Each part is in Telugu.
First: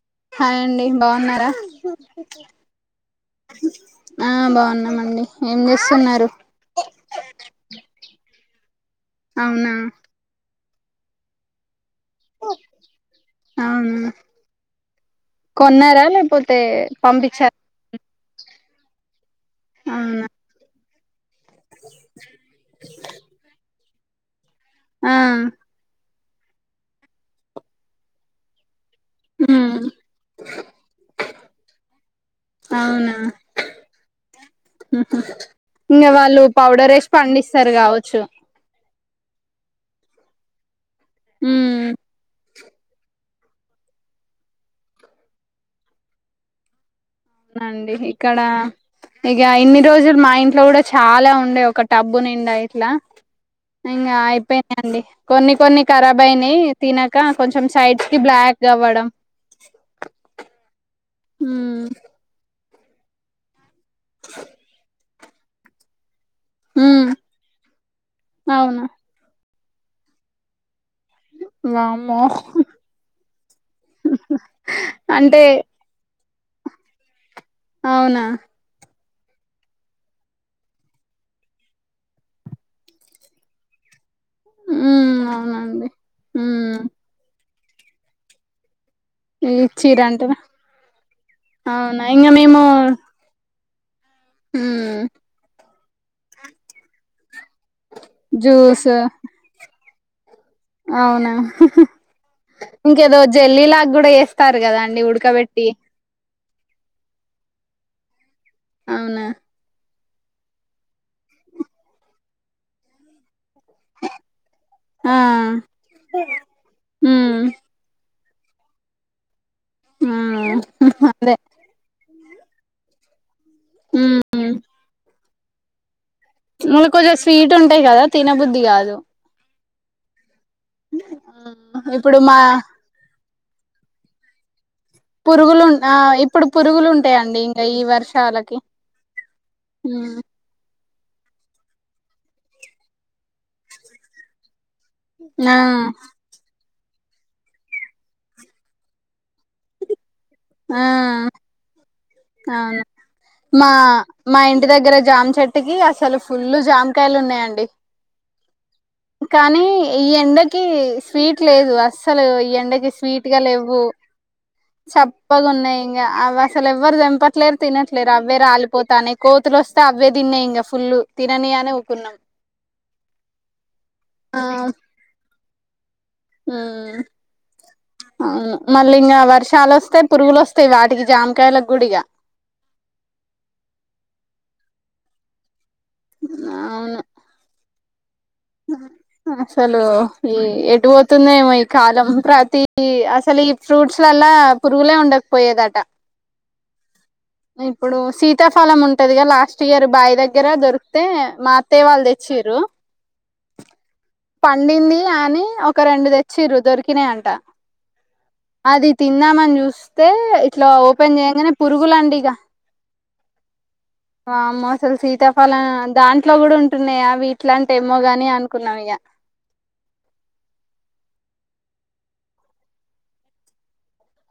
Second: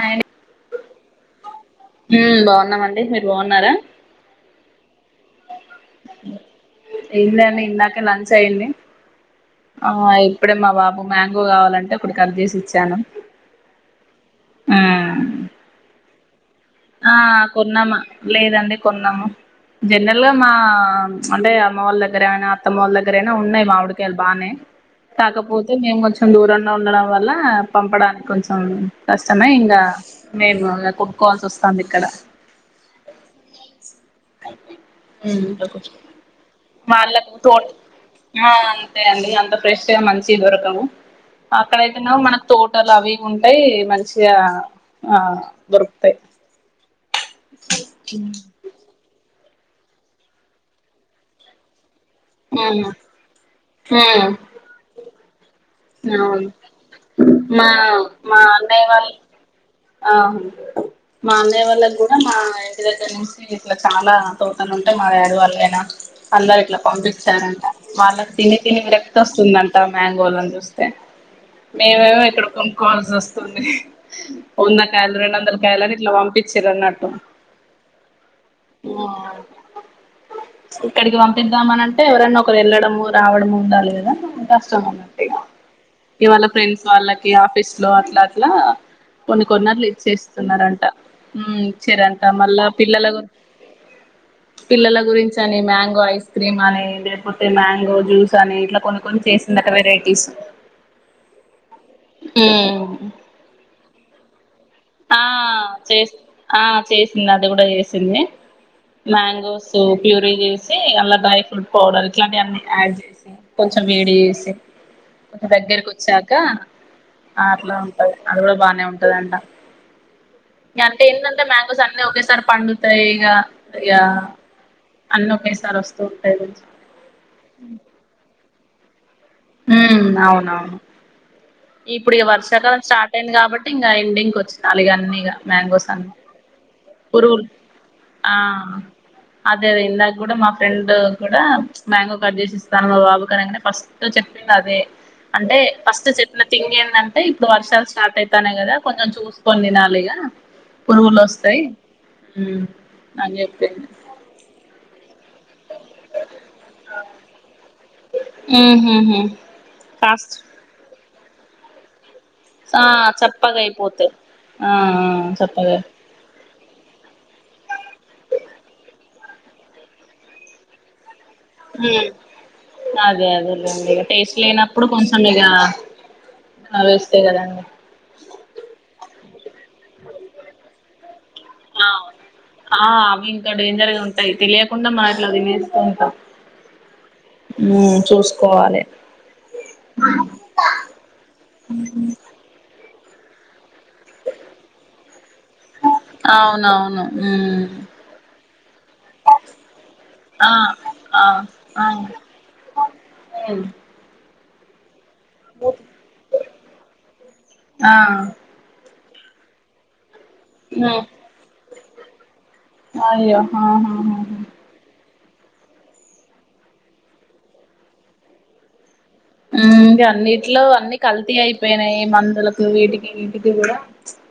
అండ్ హాయ్ అండి బావున్నారా ఉమ్ బాగున్నామండి మీరు బాగున్నారా ఆ బావున్నామండి ఏందడి ఇందాకే లంచ్ అయింది అవునా ఆ ఇప్పుడే మా బాబు మ్యాంగో కావాలంటే ఇప్పుడు కట్ చేసి ఇచ్చాను అవునా మ్ కొన్నారా లేకపోతే ఆ పంపించార కొన్నామా లేదండి కొన్నాము అవునా జనరల్గా మా అంటే అమ్మ వాళ్ళ దగ్గర అయినా అత్తమ్మ దగ్గరయినా ఉన్నాయి మామిడికాయలు బానే ఆ కాకపోతే మేము వ కొంచం దూరంలో ఉండడం వల్ల పంపడానికి కొంచెం కష్టమే ఇంగ ఉమ్ మేము ఇ కొట్టుకోవాల్సి వస్ అవునా ఉమ్ ఇంగ వాళ్ళు పౌడర్ వేసి పండిస్తారు కావచ్చు మళ్ళీ అంత ఫ్రెష్గా మంచి దొరకవు ఉమ్ అక్కడయితే నవు మన తోటలు అవి ఉంటాయి మంచిగా ఆ దొరుకుతయి అండి ఇక్కడ ఇగ ఇన్ని రోజులు మా ఇంట్లో కూడా చాలా ఉండే ఒకటి డబ్బు నిండా ఉమ్ ఇట్లా ఇంకా ఉమ్ అయిపోయిదండి కొన్ని కొన్ని ఖరాబ్ అవును అయినయి తినక కొంచెం మా సైడ్కి మా అన్నయ్య బ్లాగ్గవ్వడం వాళ్ళ ఆ మా అన్నయ్య వాళ్ళకు కూడా మా ఇంటి దగ్గర నుంచి ఇట్లా చాలా తోటలు ఉంటాయి మారారు వాళ్ళైనా అందరు ఇట్లా ఉమ్ పంపిస్తారంట వాళ్ళకి తిని తిని అవును విరక్తి వస్తుందంట ద మ్యాంగోలని చూస్తే వామ్మో మేమేమో ఇక్కడ కొనుకోవల్సి వస్తుంది వంద కాయలు రెండు అంటే వందల కాయలు అని ఇట్లా పంపి చిరన్నట్టు అవునా మార్ప ఇక్కడికి పంపిద్దామని అంటే ఎవరన్నా ఒకరు ఎళ్ళడము రావడము ఉండాలి కదా కష్టం హ్మ్ అన్నట్టే న అవునండి ఇవాళ హ్మ్ ఫ్రెండ్స్ వాళ్ళకి ఆఫీస్ లో అట్లా అట్లా కొన్ని కొనట్ల ఇచ్చిర్రు అంటనా ఇచ్చేస్తున్నారంట మ్ అవునా ఇచ్చెరంట ఇంగ మేము మళ్ళా పిల్లల పిల్లల హ్మ్ గురించి అని మ్యాంగో ఐస్ క్రీమ్ అని పోతే మ్యాంగో జ్యూస్ అని ఇట్లా కొన్ని కొన్ని చేసిందట వెరైటీస్ అవునా ఉమ్ ఇంకేదో జల్లిలాగ కూడా ఎస్తారు కదా అన్ని ఆ ఉడకబెట్టి చేస్ ఆ చేసింది అది కూడా చేసింది అవునా మ్యాంగో సూప్ ప్యూరీ చేసి అలా డ్రై ఫ్రూట్ పౌడర్ ఇట్లాంటి అన్న యాడ్ చేసి కొంచెం వేడి చేేసి ఆ కొంచం దగ్గరకి వచ్చాక హ్మ్ ఆట్లా ఉంటది అది కూడా బానే ఉంటది అంట ఆ ఇక అంటే అదే ఏంటంటే మ్యాంగోస్ అన్న ఒకేసారి పండుతాయి ఇక ఇక హ్మ్ అన్ని ఒకేసారి వస్తాయి మ కొంచెం స్వీట్ ఉంటాయి కదా తినబుద్ధి కాదు ఉమ్ అవునవును ఆ ఇప్పుడు ఇక వర్షాకాలం స్టార్ట్ అయింది కాబట్టి ఇంకా ఎండింగ్ వచ్చింది అలాగ అన్ని ఇక పురుగులు ఉన్- మ్యాంగోస్ ఆ అన్ని ఇప్పుడు పురుగులు ఉంటాయండి ఇంకా ఈ వర్షాలకి అంతా తిన్న హ్మ్ కూడా మా ఫె డ్ కూడా మ్యాంగో కట్ చేసిస్తాను మా బాబు కననే ఫస్ట్ చెప్పింది అదే ఆ అంటే ఫస్ట్ చెప్ థింగ్ ఏంటంటే ఇప్పుడు వర్షాలు స్టార్ట్ అవుతానే కదా కొంచెం చూసుకొని తినాలిగా ఆ పురుగులు వస్తాయి అవును అని మా చెప్పింది మా ఇంటి దగ్గర జామ్ చెట్టికీ అసలు ఫుల్ జామకాయలు ఉన్నాయండి ఉహుహు కానీ ఈ కాస్ట్ ఎండకి స్వీట్ లేదు అస్ అసలు ఈ ఆ ఎండకి స్వీట్ గా చప్పగా లేవు అయిపోతాయి ఆ ఆ చప్పగా ఉన్నాయి ఇంకా ఆ అసలు ఎవ్వరు దంపట్లేరు తినట్లేరు అవ్వే రాలిపోతానే కోతులు వస్తే అవ్వే తిన్నాయి ఇంకా ఫుల్ తిననియనే ఊకున్నాం ఉమ్ అదే అదలేండి ఇక టేస్ట్ ఆ లేనప్పుడు కొంచెం ఇక అవే మ్మ్ వేస్తేయి కదండి అవును మళ్ళీ ఇంకా వర్షాలు వస్తాయి పురుగులు వస్తాయి వాటికి జాము ఆ ఆ అవి ఇంకా డేంజర్ గా ఉంటాయి తెలియకుండా మనం అట్లా తిన్ అవును ఉమ్ చూ అసలు ఈ ఎటు పోతుందేమో ఈ కాలం ప్రతి ఈ అసలు ఈ ఫ్రూట్స్లల్లా పురుగులే ఉండకపోయేదట అవునూ ఇప్పుడు సీతాఫలం ఉంటదిగా లాస్ట్ ఇయర్ బావి దగ్గర ఆ దొరికితే ఆ మా ఆ అత్తయ్య వాళ్ళు తెచ్చారు ఉమ్ పండింది అని ఒక రెండు తెచ్చిరు దొరికినా అంట ఆ అది తిన్నామని చూస్తే ఇట్లా ఉమ్ ఓపెన్ చేయంగానే పురుగులండి ఇక అయ్యో ఆహాహా ఉమ్ వామ్మో అస్సలు సీత ఫలం దాంట్లో కూడా ఉంటున్నాయా వీట్లాంటి ఏమో గాని అనుకున్నాం ఇక ఇంకా అన్నింటిలో అన్ని కల్తీ అయిపోయినాయి మందులకు వీటికి వీటికి కూడా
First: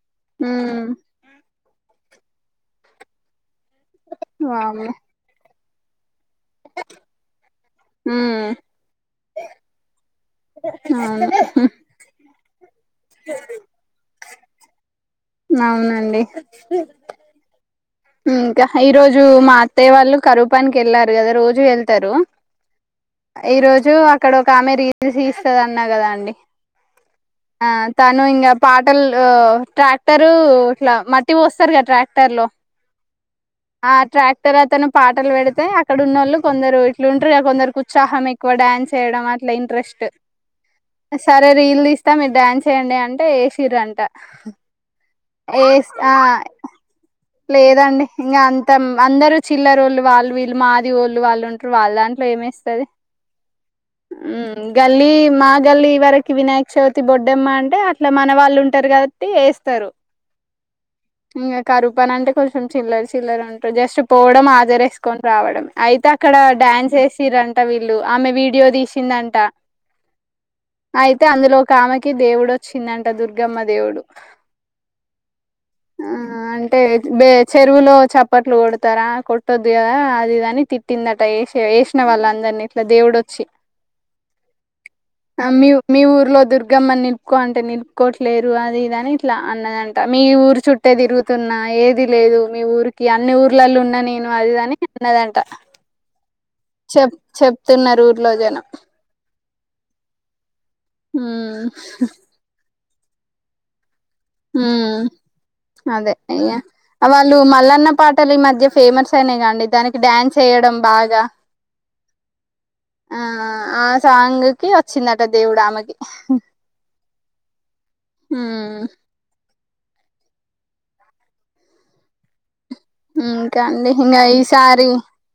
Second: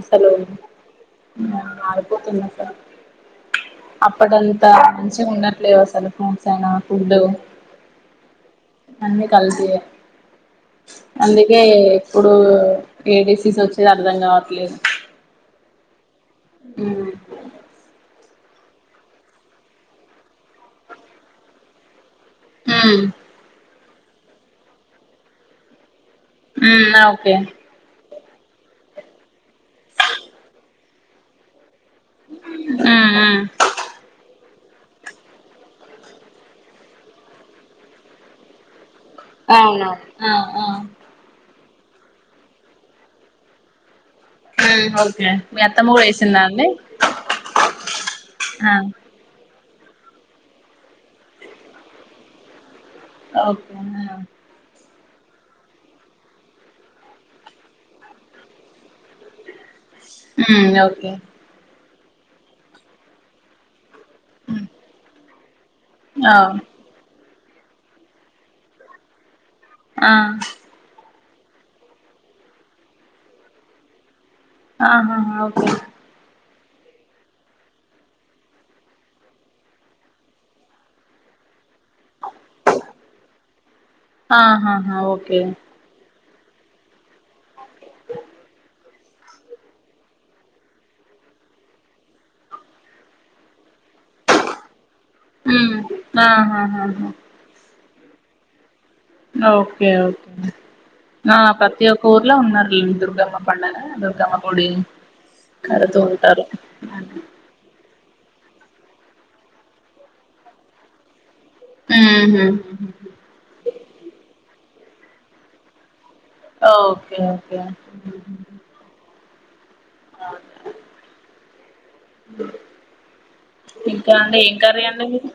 అసలు ఉమ్ ఆడిపోతుంది అసలు అప్పడంతా వామ్మో మంచిగా ఉండట్లేలెవ్ అసలు సనా ఫుడ్డు అన్నీ కలిపి ఆముహు ఇప్పుడు ఏ డిసీస్ వచ్చేది అర్ధం కావట్లేదు అవునండి ఇంకా ఈ రోజు మా అత్తయ వాళ్ళు కరూపానికి వెళ్ళారు కదా రోజు వెళ్తారు ఉమ్ ఈ రోజు అక్కడ ఒక ఆమె రీజస్ ఇస్తది అన్నా కదాండి ఆ ఓకే తను ఇంకా పాటలు ట్రాక్టరు ఇట్లా మట్టి పోస్తారు కదా ట్రాక్టర్ లో ఉమ్ ఉమ్ ఆ ట్రాక్ తర్వాతను పాటలు పెడితే అక్కడ ఉన్నోళ్ళు కొందరు ఇట్లు ఉంటారు కొందరు ఉత్సాహం ఎక్కువ డ్యాన్స్ చేయడం అట్లా ఆ ఇంట్రెస్ట్ ఆ ఉమ్ సరే రీల్లు తీస్తా మీరు డ్యాన్స్ వేయండి అంటే ఏసి ర్రు అంట ఉం ఓకే మీ అత్తమ్మ కూడా వేసిందా అండి లేదండి ఇంగ ఆ అంత అందరు చిల్లర వోళ్ళు వాళ్ళు వీళ్ళు మాదిగో వోళ్ళు వాళ్ళుంటారు వాళ్ళ దాంట్లో ఏమేస్తది ఓకే నా గల్లీ మా గల్లి వరకి వినాయక చవితి బొడ్డమ్మ అంటే అట్లా మన వాళ్ళు ఉంటారు కాబట్టి టరు ఉమ్ ఓకే ఇంగ కరువు పని అంటే కొంచెం చిల్లరు చిల్లర ఉంటరు జస్ట్ పోవడం హజరేసుకొని రావడం అయితే అక్కడ ఆ డ్యాన్స్ వేసి ర అంట వీళ్ళు ఆమె వీడియో తీసిందంట ఆ అయితే అందులో ఒక ఆమెకి దేవుడు వచ్చిందంట దుర్గమ్మ దేవుడు ఆహా ఓకే టే బే చెరువులో చప్పట్లు కొడతారా కొట్టొద్దు కదా అది ఇది అని తిట్టిందట వేస్ వేసిన వాళ్ళ అందరినీ ఇట్లా దేవుడోచ్చి ఆహాహా ఓకే మీ మీ ఊర్లో దుర్గమ్మని నిలుపుకో అంటే నిలుపుకోవట్లేరు అది ఇదని ఇట్లా అన్నదంట మీ ఊరు చుట్టే తిరుగు తున్నా ఏది లేదు మీ ఊరికి అన్ని ఊర్లలో ఉన్నా నేను అది ఇది అని అన్నదంట ఉమ్ ఆహాహా చెప్ చెప్తున్నారు ఊర్లో జనం ఓకేఓకే ఆ ఉమ్ పతి ఒక్క ఊర్లా ఉన్నర్లే దుర్గమ్మ పండుగ ఉం అదే ఉంటారు అయ్య వాళ్ళు మల్లన్న పాటలి మధ్య ఫేమస్ అయినా కాండి దానికి డ్యాన్స్ వేయడం బాగా ఊహు ఆ ఆ సాంగ్ కి వచ్చిందట దేవుడు ఆమెకి ఓకే ఓకే ఉం ఆ ఇంకా అండి ఏం కర్రీ అండి మీది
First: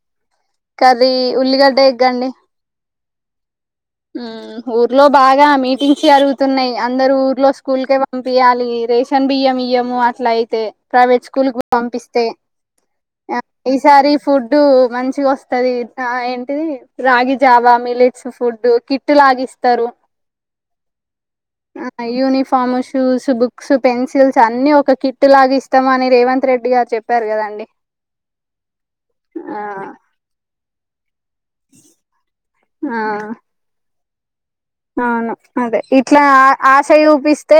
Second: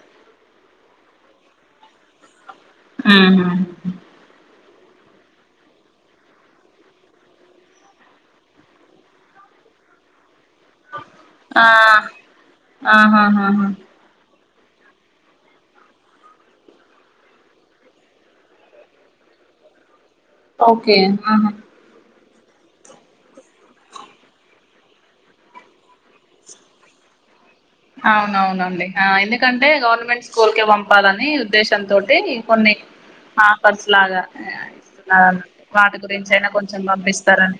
కర్రీ ఉల్లిగడ్డ ఎగ్ అండి వు హమ్ ఉం ఊర్లో బాగా మీటింగ్స్ జరుగుతున్నాయి అందరు ఊర్లో స్కూల్కే పంపియాలి రేషన్ బియ్యం ఇయ్యము అట్లా అయితే తే ప్రైవేట్ స్కూల్ ఆ పంపిస్తే ఆహాహాహా ఈసారి ఫుడ్ ఫుడ్డు మంచిగా వస్తది ఏంటిది రాగి జావా మిలేట్స్ ఫుడ్డు కిట్టు లాగ ఇస్తరు ఓకే ఆహా ఫార్మల్ షూస్ బుక్స్ పెన్సిల్స్ అన్ని ఒక కిట్ లాగా ఇస్తామని రేవంత్ రెడ్డి గారు చెప్పారు కదండి అవునవునండి ఆ ఆ ఎందుకంటే గవర్నమెంట్ స్కూల్కే పంపాలని ని ఉద్దేశం తోటి కొన్ని ఆ ఆఫర్స్ లాగా అవును ఇస్తున్నారు అదే వాటి ఇట్లా గురించి అయినా ఆ కొంచెం ఆశ పంపిస్తారని చూపిస్తే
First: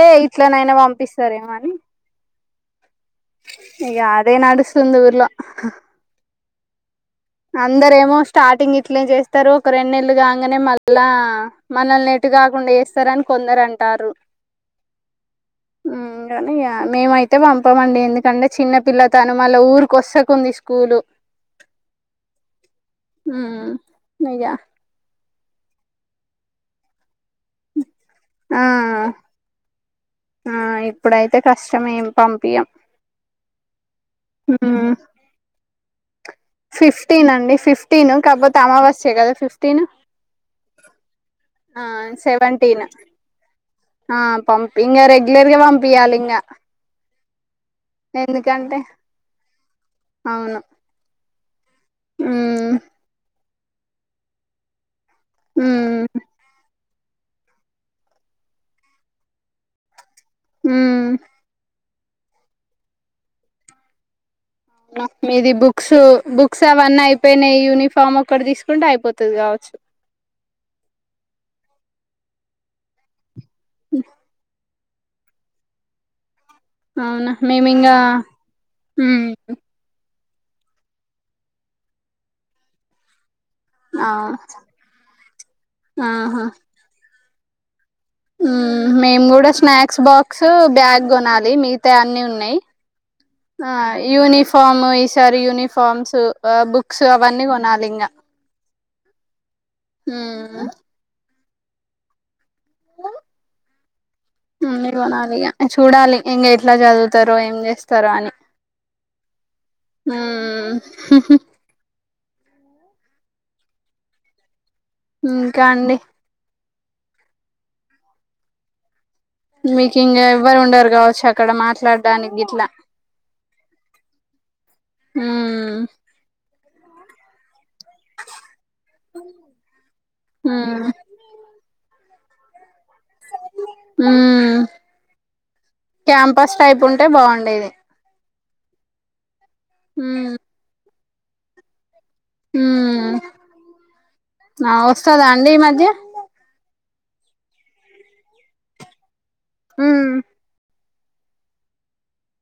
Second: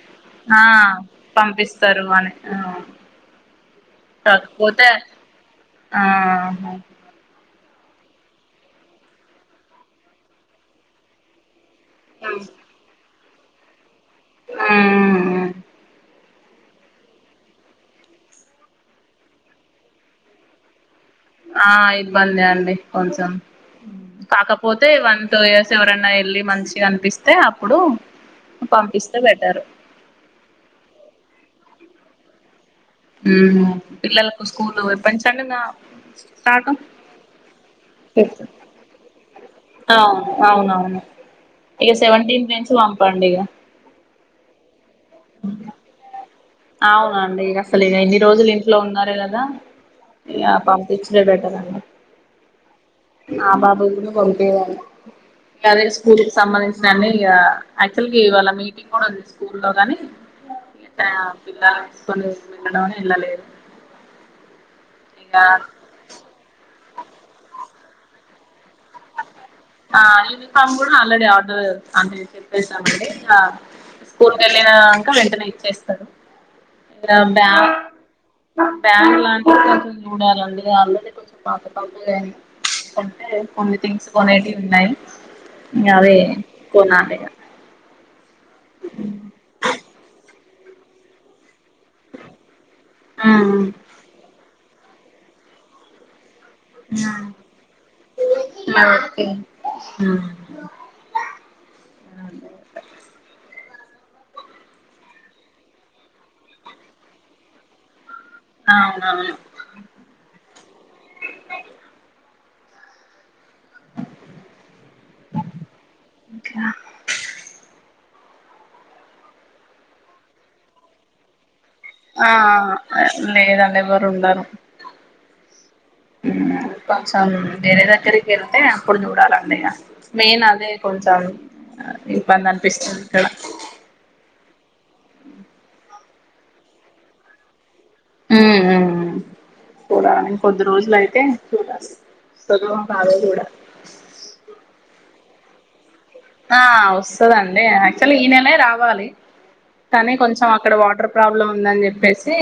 ఆ ఇట్లనైనా పంపిస్తారేమో అని పంపిస్తారు అని ఆ ఇగ అదే కాకపోతే నడుస్తుంది ఊర్లో ఆ అందరూ ఏమో స్టార్టింగ్ ఇట్లే చేస్తరు ఒక రెండు నెల్ కాంగానే మళ్ళా మనల్ని ఎటు కాకుండా చేస్తారని కొందరు అంటారు ఉమ్ మేమైతే పంపమండి ఎందుకంటే చిన్నపిల్ల తను మళ్ళ ఊరుకోస్సకుంది స్కూలు ఆ ఇబ్బందే అండి కొంచెం ఇక కాకపోతే వన్ టూ ఇయర్స్ ఎవరన్నా వెళ్ళి మంచిగా అనిపిస్తా స్తే అప్పుడు ఆ పంపిస్తే బెటర్ శ్రమ ఏం పంపియ్యం పిల్లలకు స్కూలు ఎప్పడినుంచండీ మా ఫిఫ్టీన్ అండి ఫిఫ్టీన్ కాకపోతే అమావాస్య కదా ఫిఫ్టీన్ అవును అవునవును ఆ ఇక సెవెంటీన్త్ నుంచి సెవెంటిన్ పంపండి ఇక ఆ పంపి ఇంగా రెగ్యులర్ గా పంపియ్యాలి ఇంగా అవునండి అసలు ఇగా ఇన్ని రోజులు ఇంట్లో ఎందుకంటే ఉన్నారు కదా ఇగా అవును పంపిచ్చుడే బెటర్ ఉమ్ మా బాబుని కూడా పంపియ్యాలి అదే ఉమ్ స్కూలుకు సంబంధించి అన్ని ఇగా యాక్చువల్ గా ఇవ్వాలా మీటింగు కూడా ఉంది స్కూల్లో గని ఉమ్ పిల్లలని తీసుకొని వెళ్లడమని వెళ్లలేదు మీది బుక్స్ బుక్స్ అవన్నీ అయిపోయినాయి యూనిఫామ్ ఒక్కటి తీసుకుంటే అయిపోతదిగా ఆ యూనిఫామ్ కూడా ఆల్రెడీ ఆర్డర్ అంటే చెప్పేసామండి స్కూల్ కి వెళ్ళినంక వెంటనే ఇచ్చేస్తాడు ఇగా అవునా బ్యా మేము ఇంగా బ్యాగు ఉమ్ లాంటివి కొంచెం చూడాలండీ ఆల్రెడీ కొంచెం పాత పాతగా అయ్యింది కొంటె కొన్ని థింగ్స్ అవును కోనేటివి ఇంగా అవి ఆహా కొనాలి మేము కూడా స్నాక్స్ బాక్స్ బ్యాగ్ కొనాలి మిగ అ అన్ని ఉన్నాయి ఆ యూనిఫామ్ ఈసారి యూనిఫార్మ్స్ బుక్స్ అవన్నీ కొనాలి ఇంగా ఓకే ఉమ్ హ [unintelligible] మీరు కొనాలి ఇగా చూడాలి ఇంగా ఎట్లా చదువుతారో ఏం చేస్తారో అని అవునవును ఉమ్ ఇంకా అండి ఇంకా మీకు ఇంగా ఎవ్వరు ఉండరు కావచ్చు అక్కడ మాట్లా ఆ ఆ లేదండి ఎవరు ఉండరు ఉమ్ కొంచెం వేరే దగ్గరికి వెళ్తే అప్పుడు చూడాలండి ఇగా మెయిన్ అదే ఉమ్ కొంచెం ఇబ్బంది అనిపిస్తుంది ఇక్కడ ఉమ్ క్యాంపస్ టైప్ ఉంటే బాగుండేది ఉ చూడాలి ఉమ్ ఇంకొద్ది రోజులు అయితే చూడాలి వస్తదో రాదో ఉమ్ చూడాలి ఆ వస్తదా ఈ మధ్య ఆ వస్తదండి యాక్చువల్గా ఈ నేలే రావాలి ఉమ్ కానీ కొంచెం అక్కడ వా ప్రాబ్లం ఉంది అని చెప్పేసి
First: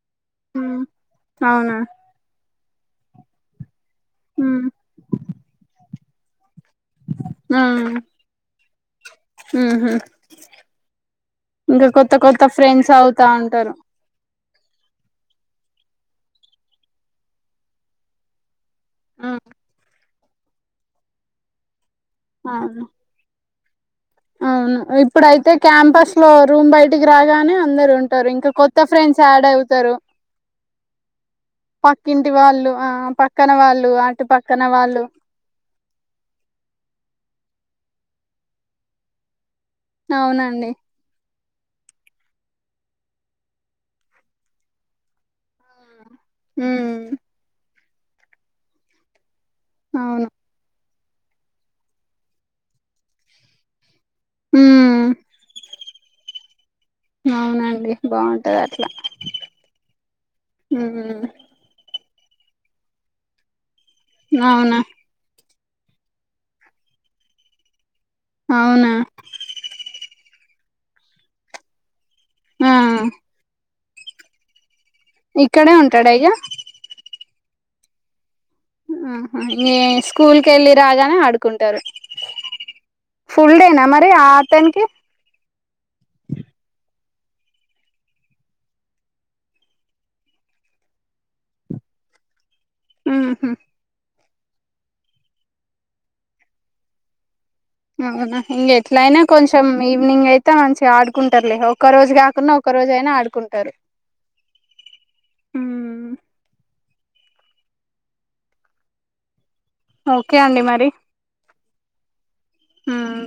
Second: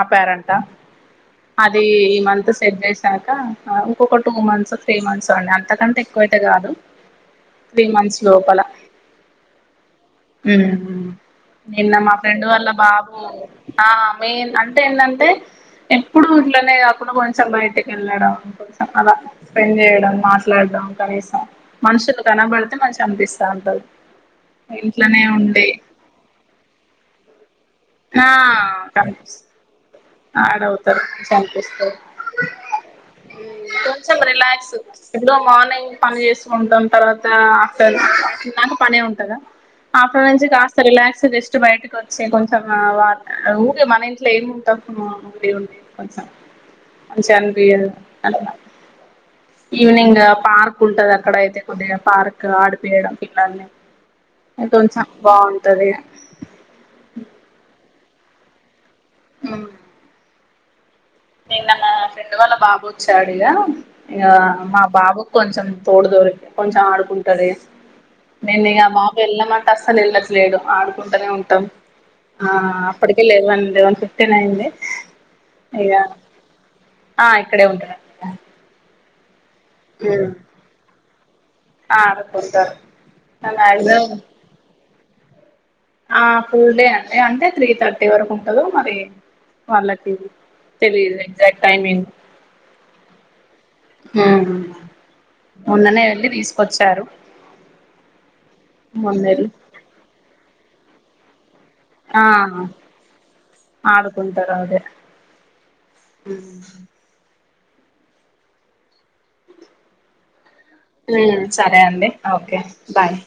ఆపారంట ఉమ్ అవునా అది ఈ మంత్ చెక్ చేసాక ఇంకొక two um months three months అండి అంతకంటే ఎక్కువ అయితే కాదు ఆ త్రీ మంత్స్ లోపల ఉహు ఇంకా నిన్న మా కొత్త ఫ్రెండ్ కొత్త వల్ల ఫ్రెండ్స్ బాబు అవుతా ఉంటారు ఆ మెయిన్ అంటే ఏందంటే ఎప్పుడు ఇంట్లోనే కాకుండా కొంచెం బయటికి వెళ్లడం అలా స్పెండ్ చేయడం మాట్లాడడం కనీసం మనుషులు కనబడితే అవును మంచిగా అనిపిస్త [unintelligible] పల్ అవును ఇప్పుడయితే క్యాంపస్ లో రూమ్ బయటికి రాగానే అందరు ఉంటారు ఇంకా కొత్త ఫ్రెండ్స్ యాడ్ అవుతారు యాడ్ ఆడవుతారు మంచిగా అనిపిస్తది పక్కింటి వాళ్ళు ఆ పక్కన వాళ్ళు కొంచెం అటు పక్కన రిలాక్స్ వాళ్ళు ఎప్పుడో మార్నింగ్ పని చేసుకుంటాం తర్వాత నాకు పనే ఉంటదా ఆఫ్టర్ నుంచి అవునండి కాస్త రిలాక్ బయటకు వచ్చి కొంచెం ఊరి మన ఇంట్లో ఏమి ఉంటా ఊ ఉంే ఉమ్ మంచిగా అనిపియదు ఈవినింగ్ అవును పార్క్ ఉంటది అక్కడ అయితే కొద్దిగా పార్క్ ఆడిపియడం పిల్లల్ని కొంచం ఉమ్ బాగుంటది అవునండి బాగుంటది అట్లా ఆ ఉహూ నేను నాన్న ఫ్రెండ్ వాళ్ళ బాబు వచ్చాడు ఇక ఇక అవునా మా బాబు కొంచెం తోడుదొరికి కొంచెం ఆడుకుంటాారు నేను ఇక అవునా బాబు వెళ్ళమంట అసను వెళ్ళ లేడు ఆడుకుంటూనే ఉంటాం ఆ అప్పటికే లేవన్ వన్ ఫిఫ్టీన్యింది ఇక్కడే ఉంటాడుైక ఆ ఇక్కడే ఉంటాడు అండి ఇగ మా స్కూల్ కి వెళ్లి రాగానే ఆడుకుంటారు ఆడుకుంటారు ఫుల్ డేనా మరి మాక్సిమం ఆ అతనికి ఆ ఫుల్ డే అండి అంటే త్రీ థర్టీ వరకు ఉంటదు మరి వాళ్ళకి తెలిదు ఎగ్జాక్ట్ టైమింగ్ ఉహు ఉమ్ మొన్ననే అని తీసుకొచ్చారు అవునా ఇంక ఎట్లయినా మొన్నెళ్ళి కొంచెం ఈవినింగ్ అయితే మంచిగా ఆడుకుంటారులే ఒకరోజు ఆ కాకుంనా ఒక రోజు అయినా ఆడుకుంటారు ఉమ్ హ్మ్ ఓకే అండి మరి ఉమ్ సరే అండి ఓకే బాయ్